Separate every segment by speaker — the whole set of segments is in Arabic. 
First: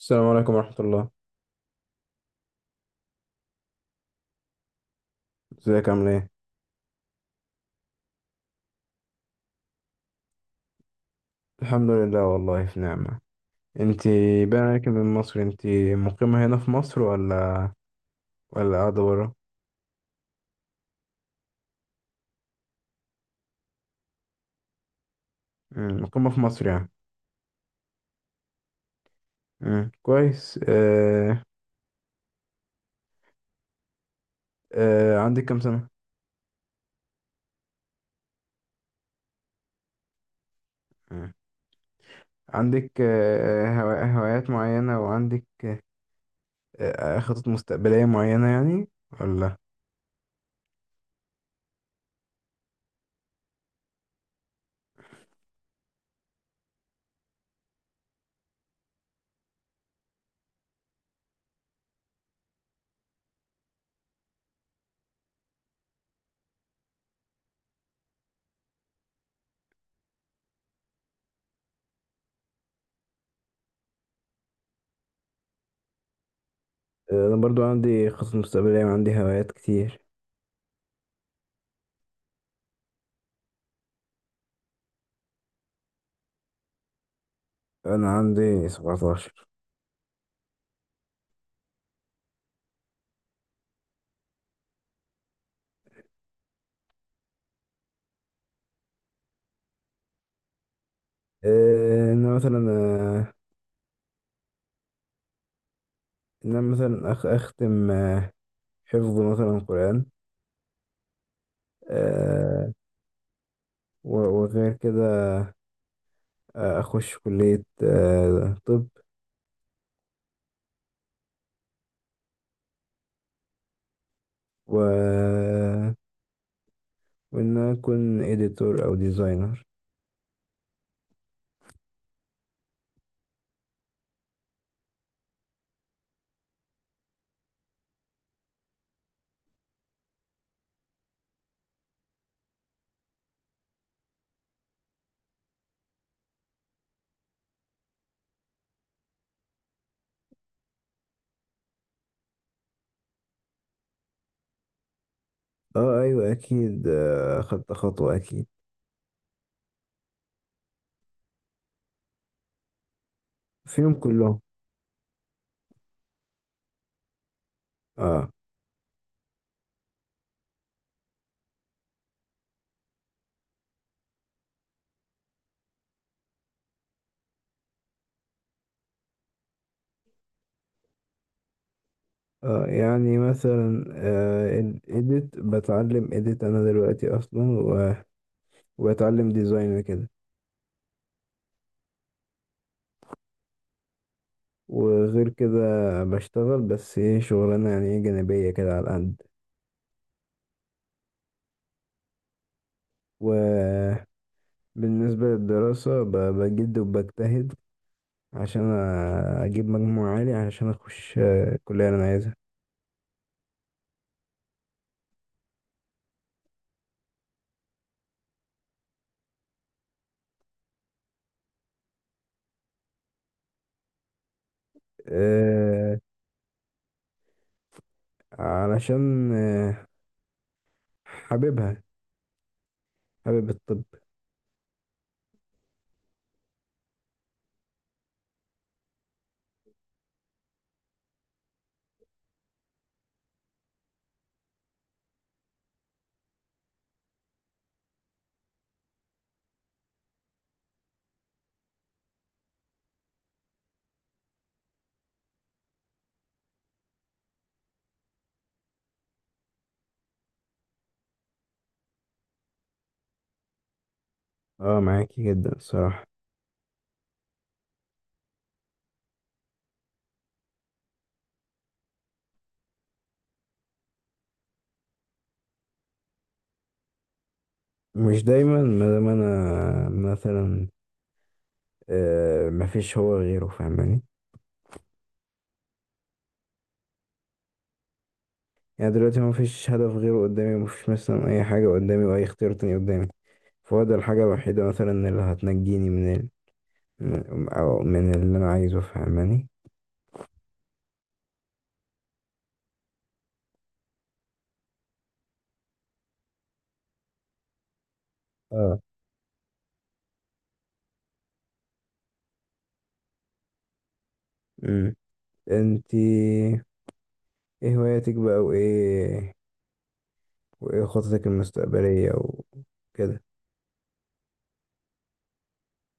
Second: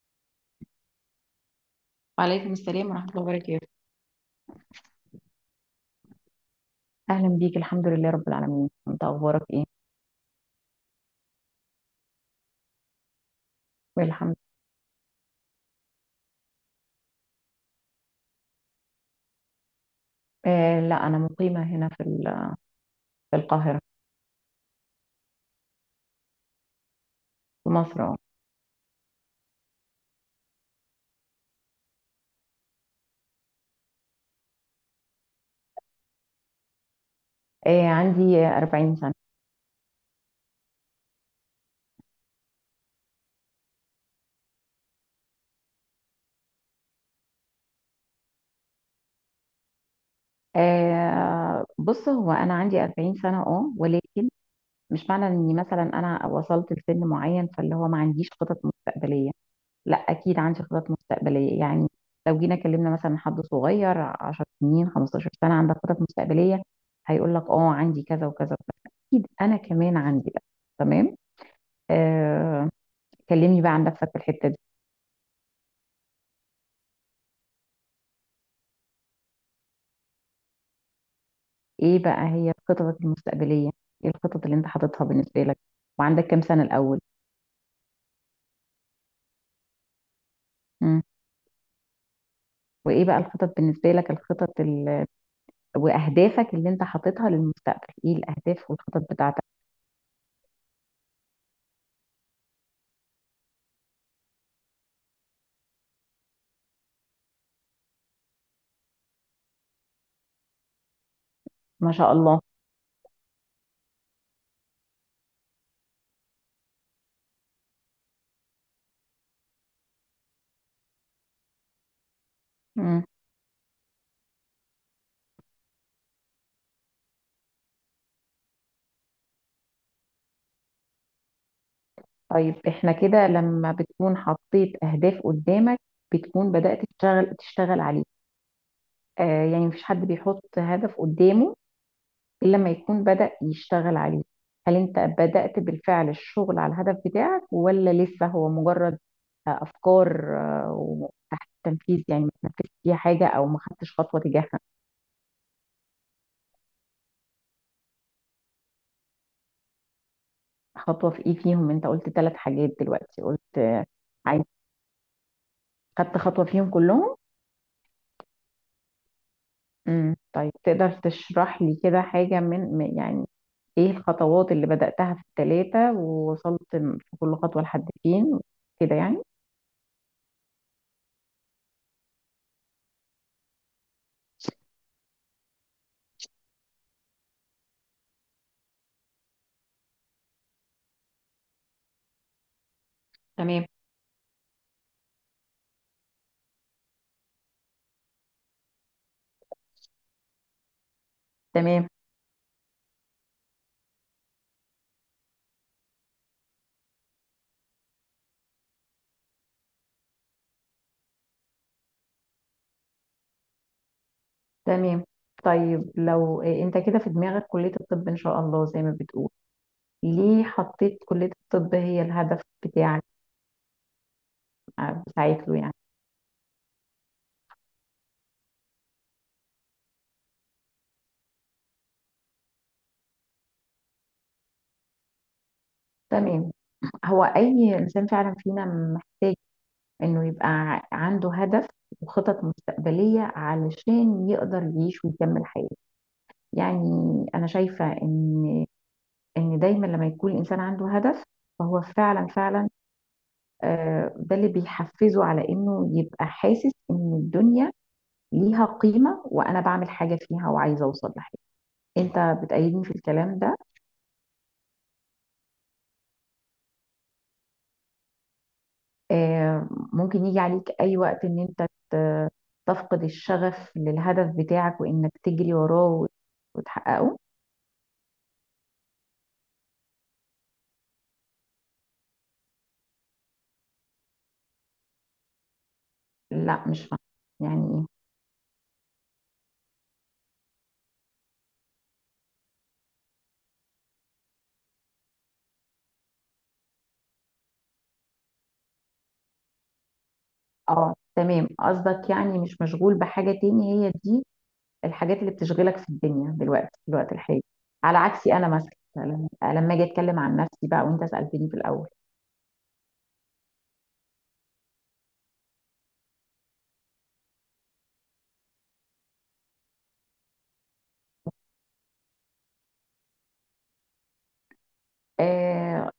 Speaker 1: السلام عليكم ورحمة الله.
Speaker 2: وعليكم السلام ورحمة الله وبركاته.
Speaker 1: ازيك عامل ايه؟
Speaker 2: أهلا بيك، الحمد لله رب العالمين. أنت أخبارك إيه؟
Speaker 1: الحمد لله، والله في نعمة.
Speaker 2: الحمد.
Speaker 1: انتي باين عليك من مصر، انتي مقيمة هنا في مصر ولا قاعدة برا؟
Speaker 2: آه، لا، أنا مقيمة هنا في القاهرة.
Speaker 1: مقيمة في مصر يعني.
Speaker 2: في مصر، أه.
Speaker 1: كويس. عندك كام سنة؟
Speaker 2: آه، عندي 40 سنة.
Speaker 1: مم. عندك هوايات معينة، وعندك خطط مستقبلية معينة يعني ولا؟
Speaker 2: آه، بص، هو أنا عندي 40 سنة ولكن مش معنى إني مثلا أنا وصلت لسن معين فاللي هو ما عنديش خطط مستقبلية. لا، اكيد عندي خطط مستقبليه، يعني لو جينا كلمنا مثلا حد صغير 10 سنين، 15 سنه، عندك خطط مستقبليه، هيقول لك: اه، عندي كذا وكذا وكذا. اكيد انا كمان عندي بقى. تمام. آه. كلمني بقى عن نفسك في الحته دي.
Speaker 1: أنا برضو عندي خطط مستقبلية وعندي هوايات كتير.
Speaker 2: ايه بقى هي خططك المستقبليه؟ ايه الخطط اللي انت حاططها بالنسبه لك؟ وعندك كام سنه الاول؟
Speaker 1: أنا عندي 17.
Speaker 2: مم. وايه بقى الخطط بالنسبه لك؟ الخطط واهدافك اللي انت حاططها للمستقبل، ايه الاهداف والخطط بتاعتك؟
Speaker 1: أنا مثلا، إن أنا مثلا أختم حفظ مثلا قرآن.
Speaker 2: ما شاء الله.
Speaker 1: آه، وغير كده أخش كلية طب، و... وإن أنا أكون إديتور أو ديزاينر.
Speaker 2: طيب احنا كده لما بتكون حطيت اهداف قدامك، بتكون بدأت تشتغل عليه. يعني مفيش حد بيحط هدف قدامه الا لما يكون بدأ يشتغل عليه. هل انت بدأت بالفعل الشغل على الهدف بتاعك، ولا لسه هو مجرد افكار وتحت التنفيذ؟ يعني ما تنفذتش فيها حاجة او ما خدتش خطوة تجاهها.
Speaker 1: أه أيوة أكيد، أخدت خطوة أكيد
Speaker 2: خطوة في ايه فيهم؟ انت قلت ثلاث حاجات دلوقتي، قلت آه،
Speaker 1: فيهم كلهم.
Speaker 2: عايز خدت خطوة فيهم كلهم؟
Speaker 1: أه.
Speaker 2: طيب، تقدر تشرح لي كده حاجة يعني ايه الخطوات اللي بدأتها في التلاتة، ووصلت في كل خطوة لحد فين، كده يعني؟
Speaker 1: أه يعني مثلا، إديت أنا دلوقتي أصلا، وبتعلم ديزاين وكده.
Speaker 2: تمام،
Speaker 1: وغير كده بشتغل، بس ايه، شغلانة يعني ايه جانبية كده على قد.
Speaker 2: تمام،
Speaker 1: وبالنسبة للدراسة بجد وبجتهد عشان أجيب مجموع عالي عشان أخش الكلية اللي أنا عايزها.
Speaker 2: تمام. طيب، لو إيه انت كده في دماغك كلية الطب ان شاء الله زي ما بتقول، ليه حطيت كلية الطب هي الهدف بتاعك، بتاعت له يعني؟
Speaker 1: آه، علشان حاببها، حابب الطب.
Speaker 2: تمام. هو اي انسان فعلا فينا محتاج انه يبقى عنده هدف وخطط مستقبلية علشان يقدر يعيش ويكمل حياته، يعني. انا شايفة ان دايما لما يكون الانسان عنده هدف، فهو فعلا فعلا، ده اللي بيحفزه على انه يبقى حاسس ان الدنيا ليها قيمة، وانا بعمل حاجة فيها وعايزة اوصل لحاجة. انت بتأيدني في الكلام ده؟
Speaker 1: اه معاكي جدا الصراحة.
Speaker 2: ممكن يجي عليك اي وقت ان انت ت- تفقد الشغف للهدف بتاعك، وانك تجري وراه وتحققه؟
Speaker 1: مش دايما، ما دام أنا مثلا مفيش هو غيره، فاهماني؟
Speaker 2: لا، مش فاهمة. يعني ايه؟
Speaker 1: يعني دلوقتي مفيش هدف غيره قدامي، مفيش مثلا أي حاجة قدامي وأي اختيار تاني قدامي، فهو ده الحاجة الوحيدة مثلا اللي هتنجيني من من أو من اللي أنا عايزه، فاهماني؟
Speaker 2: اه، تمام. قصدك يعني مش مشغول بحاجة تاني، هي دي الحاجات اللي بتشغلك في الدنيا دلوقتي في الوقت الحالي، على عكسي انا مثلا
Speaker 1: اه.
Speaker 2: لما اجي اتكلم عن نفسي بقى، وانت سالتني في الاول.
Speaker 1: مم. أنتي إيه هواياتك بقى، وإيه خططك المستقبلية وكده.
Speaker 2: آه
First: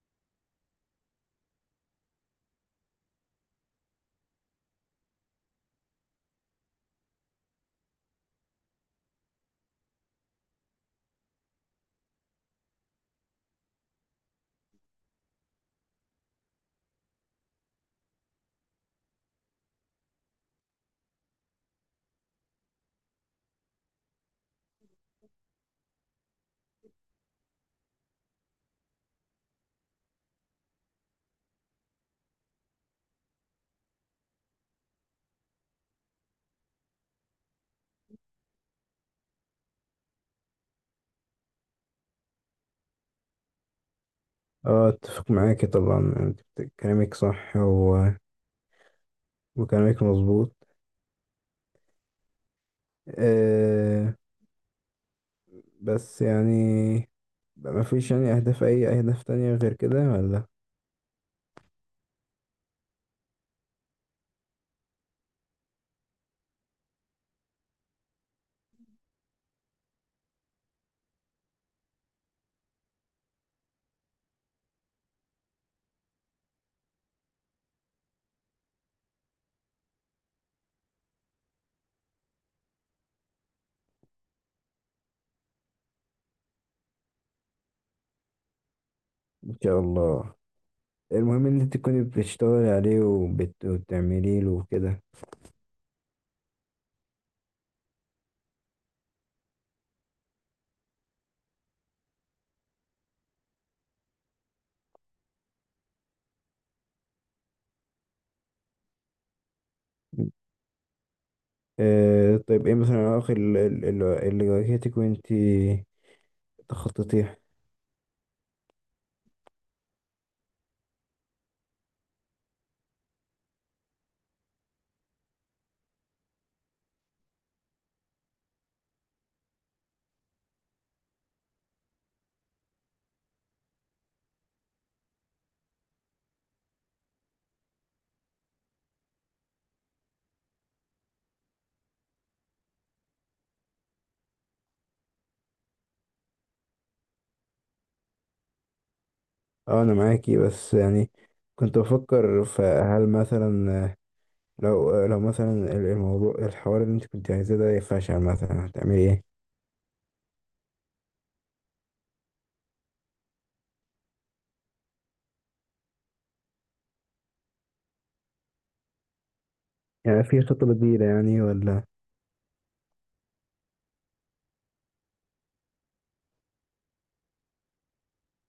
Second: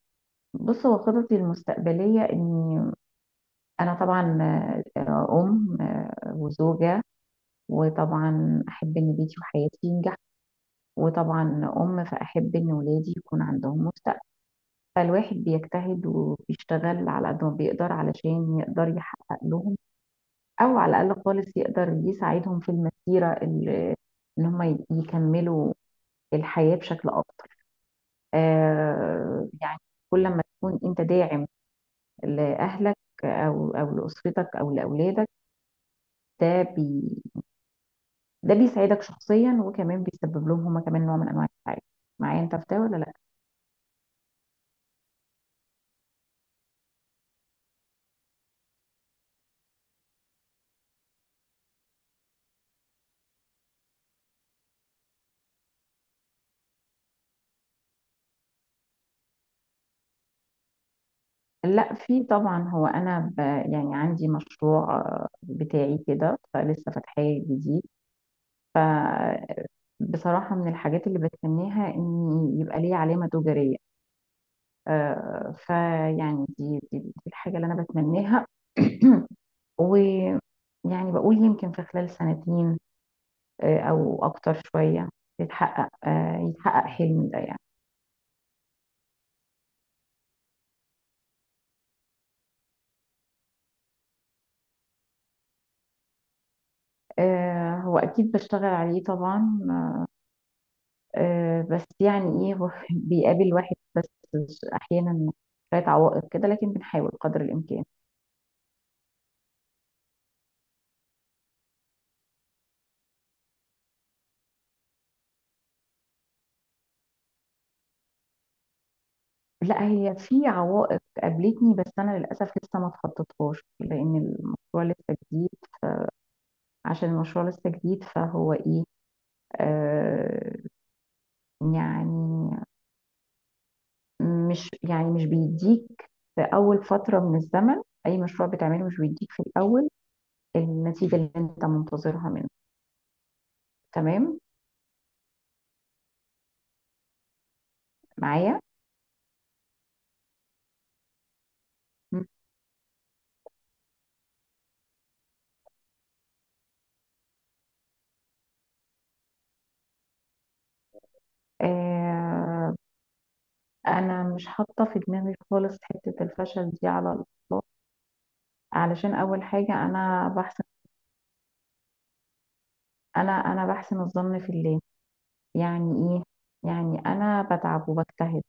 Speaker 2: بص، هو خططي المستقبليه اني انا طبعا آه، آه، ام آه، وزوجه، وطبعا احب ان بيتي وحياتي ينجح. وطبعا فاحب ان ولادي يكون عندهم مستقبل. فالواحد بيجتهد وبيشتغل على قد ما بيقدر علشان يقدر يحقق لهم، او على الاقل خالص يقدر يساعدهم في المسيره ان هم يكملوا الحياه بشكل افضل. يعني كل ما تكون انت داعم لاهلك او لاسرتك او لاولادك، ده بي ده بيساعدك شخصيا، وكمان بيسبب لهم هم كمان نوع من انواع السعاده. معايا انت في ده ولا لا؟
Speaker 1: أه أتفق معاكي طبعا، أنت كلامك صح، وكلامك مظبوط. أه بس يعني بقى مفيش يعني أهداف، أي أهداف تانية غير كده ولا؟
Speaker 2: لا، في طبعا. هو انا يعني عندي مشروع بتاعي كده، فلسه فاتحاه جديد. ف بصراحة، من الحاجات اللي بتمنيها إن يبقى ليه علامة تجارية. فيعني دي الحاجة اللي أنا بتمنيها. ويعني بقول يمكن في خلال سنتين، أو أكتر شوية، يتحقق حلمي ده يعني.
Speaker 1: إن شاء الله. المهم إن أنت تكوني بتشتغلي عليه وبتعمليه له وكده.
Speaker 2: هو أكيد بشتغل عليه طبعا. بس يعني إيه هو بيقابل واحد بس أحيانا شوية عوائق كده، لكن بنحاول قدر الإمكان.
Speaker 1: طيب ايه مثلا العوائق اللي واجهتك وانتي تخططيه.
Speaker 2: لا، هي في عوائق قابلتني، بس انا للاسف لسه ما اتخطيتهاش لان المشروع لسه جديد. عشان المشروع لسه جديد، فهو ايه، آه يعني، مش يعني مش بيديك في اول فتره من الزمن. اي مشروع بتعمله مش بيديك في الاول النتيجه اللي انت منتظرها منه. تمام. معايا؟
Speaker 1: اه انا معاكي، بس يعني كنت
Speaker 2: مم.
Speaker 1: بفكر، فهل مثلا لو مثلا الموضوع، الحوار اللي انت كنت عايزاه ده فشل مثلا، هتعملي ايه؟
Speaker 2: آه انا مش حاطه في دماغي خالص حته الفشل دي على الاطلاق. علشان اول حاجه،
Speaker 1: يعني
Speaker 2: انا
Speaker 1: في
Speaker 2: بحسن.
Speaker 1: خطة بديلة يعني ولا؟
Speaker 2: انا بحسن الظن في الله. يعني ايه؟ يعني انا بتعب وبجتهد،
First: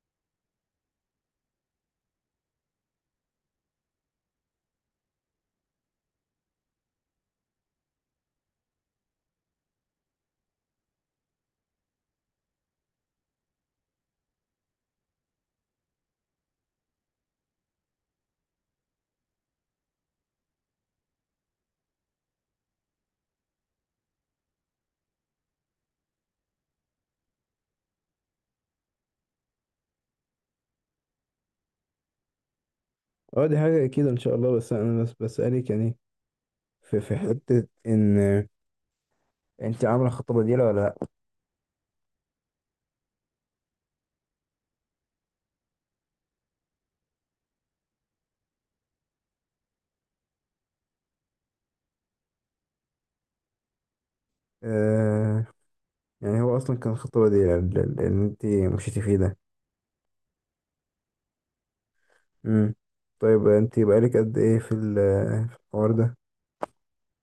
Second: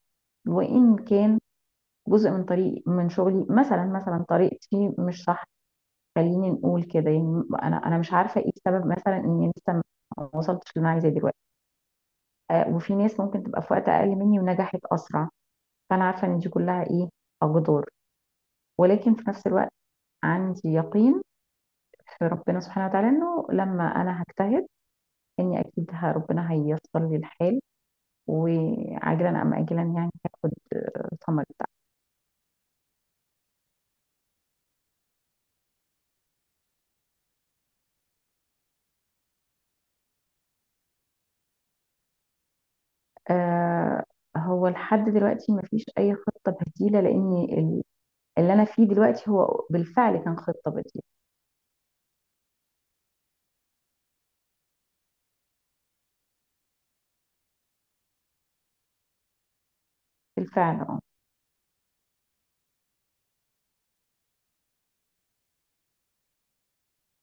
Speaker 2: وان كان جزء من طريق من شغلي مثلا طريقتي مش صح، خليني نقول كده، يعني انا مش عارفه ايه السبب مثلا اني لسه ما وصلتش اللي انا عايزاه دلوقتي. وفي ناس ممكن تبقى في وقت اقل مني ونجحت اسرع، فانا عارفه ان دي كلها ايه، اقدار. ولكن في نفس الوقت، عندي يقين في ربنا سبحانه وتعالى انه لما انا هجتهد، اني اكيد ربنا هييسر لي الحال، وعاجلا ام اجلا يعني هاخد ثمر.
Speaker 1: اه دي حاجة اكيد ان شاء الله، بس انا بس بسألك يعني، في حتة ان انت عاملة خطة بديلة ولا لا.
Speaker 2: آه هو لحد دلوقتي مفيش أي خطة بديلة، لأن اللي أنا فيه دلوقتي هو بالفعل كان خطة بديلة.
Speaker 1: آه يعني هو اصلا كان خطة بديلة اللي انت مشيتي فيه ده.
Speaker 2: بالفعل، اه.
Speaker 1: امم. طيب انت بقالك قد ايه في في الحوار ده؟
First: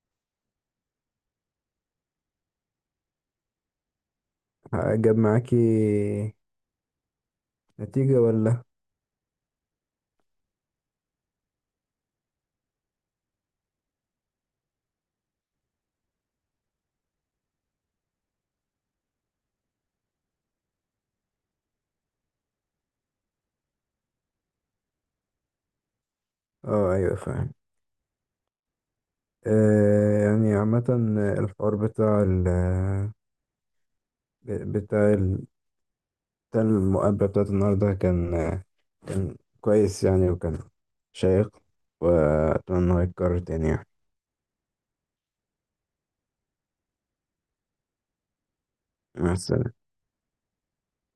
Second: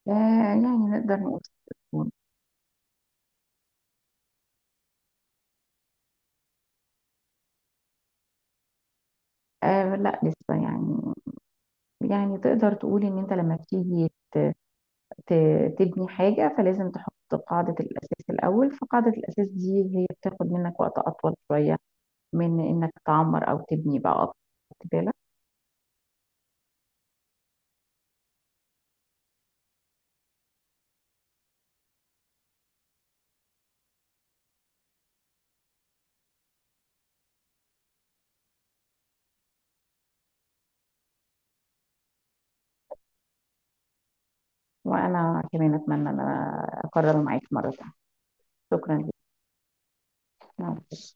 Speaker 2: يعني نقدر نقول تكون.
Speaker 1: جاب معاكي نتيجة ولا؟
Speaker 2: آه، لا، لسه، يعني. يعني تقدر تقول إن أنت لما بتيجي تبني حاجة فلازم تحط قاعدة الأساس الأول، فقاعدة الأساس دي هي بتاخد منك وقت أطول شوية من إنك تعمر أو تبني بقى أكتر. خدت بالك؟
Speaker 1: اه ايوه فاهم. يعني عامة، الحوار بتاع ال بتاع المقابلة بتاعت النهاردة كان، كان كويس يعني، وكان شيق، وأتمنى إنه يتكرر تاني يعني.
Speaker 2: وأنا كمان أتمنى إن أنا أكرر معاك مرة تانية. شكرا
Speaker 1: مع السلامة.
Speaker 2: لك.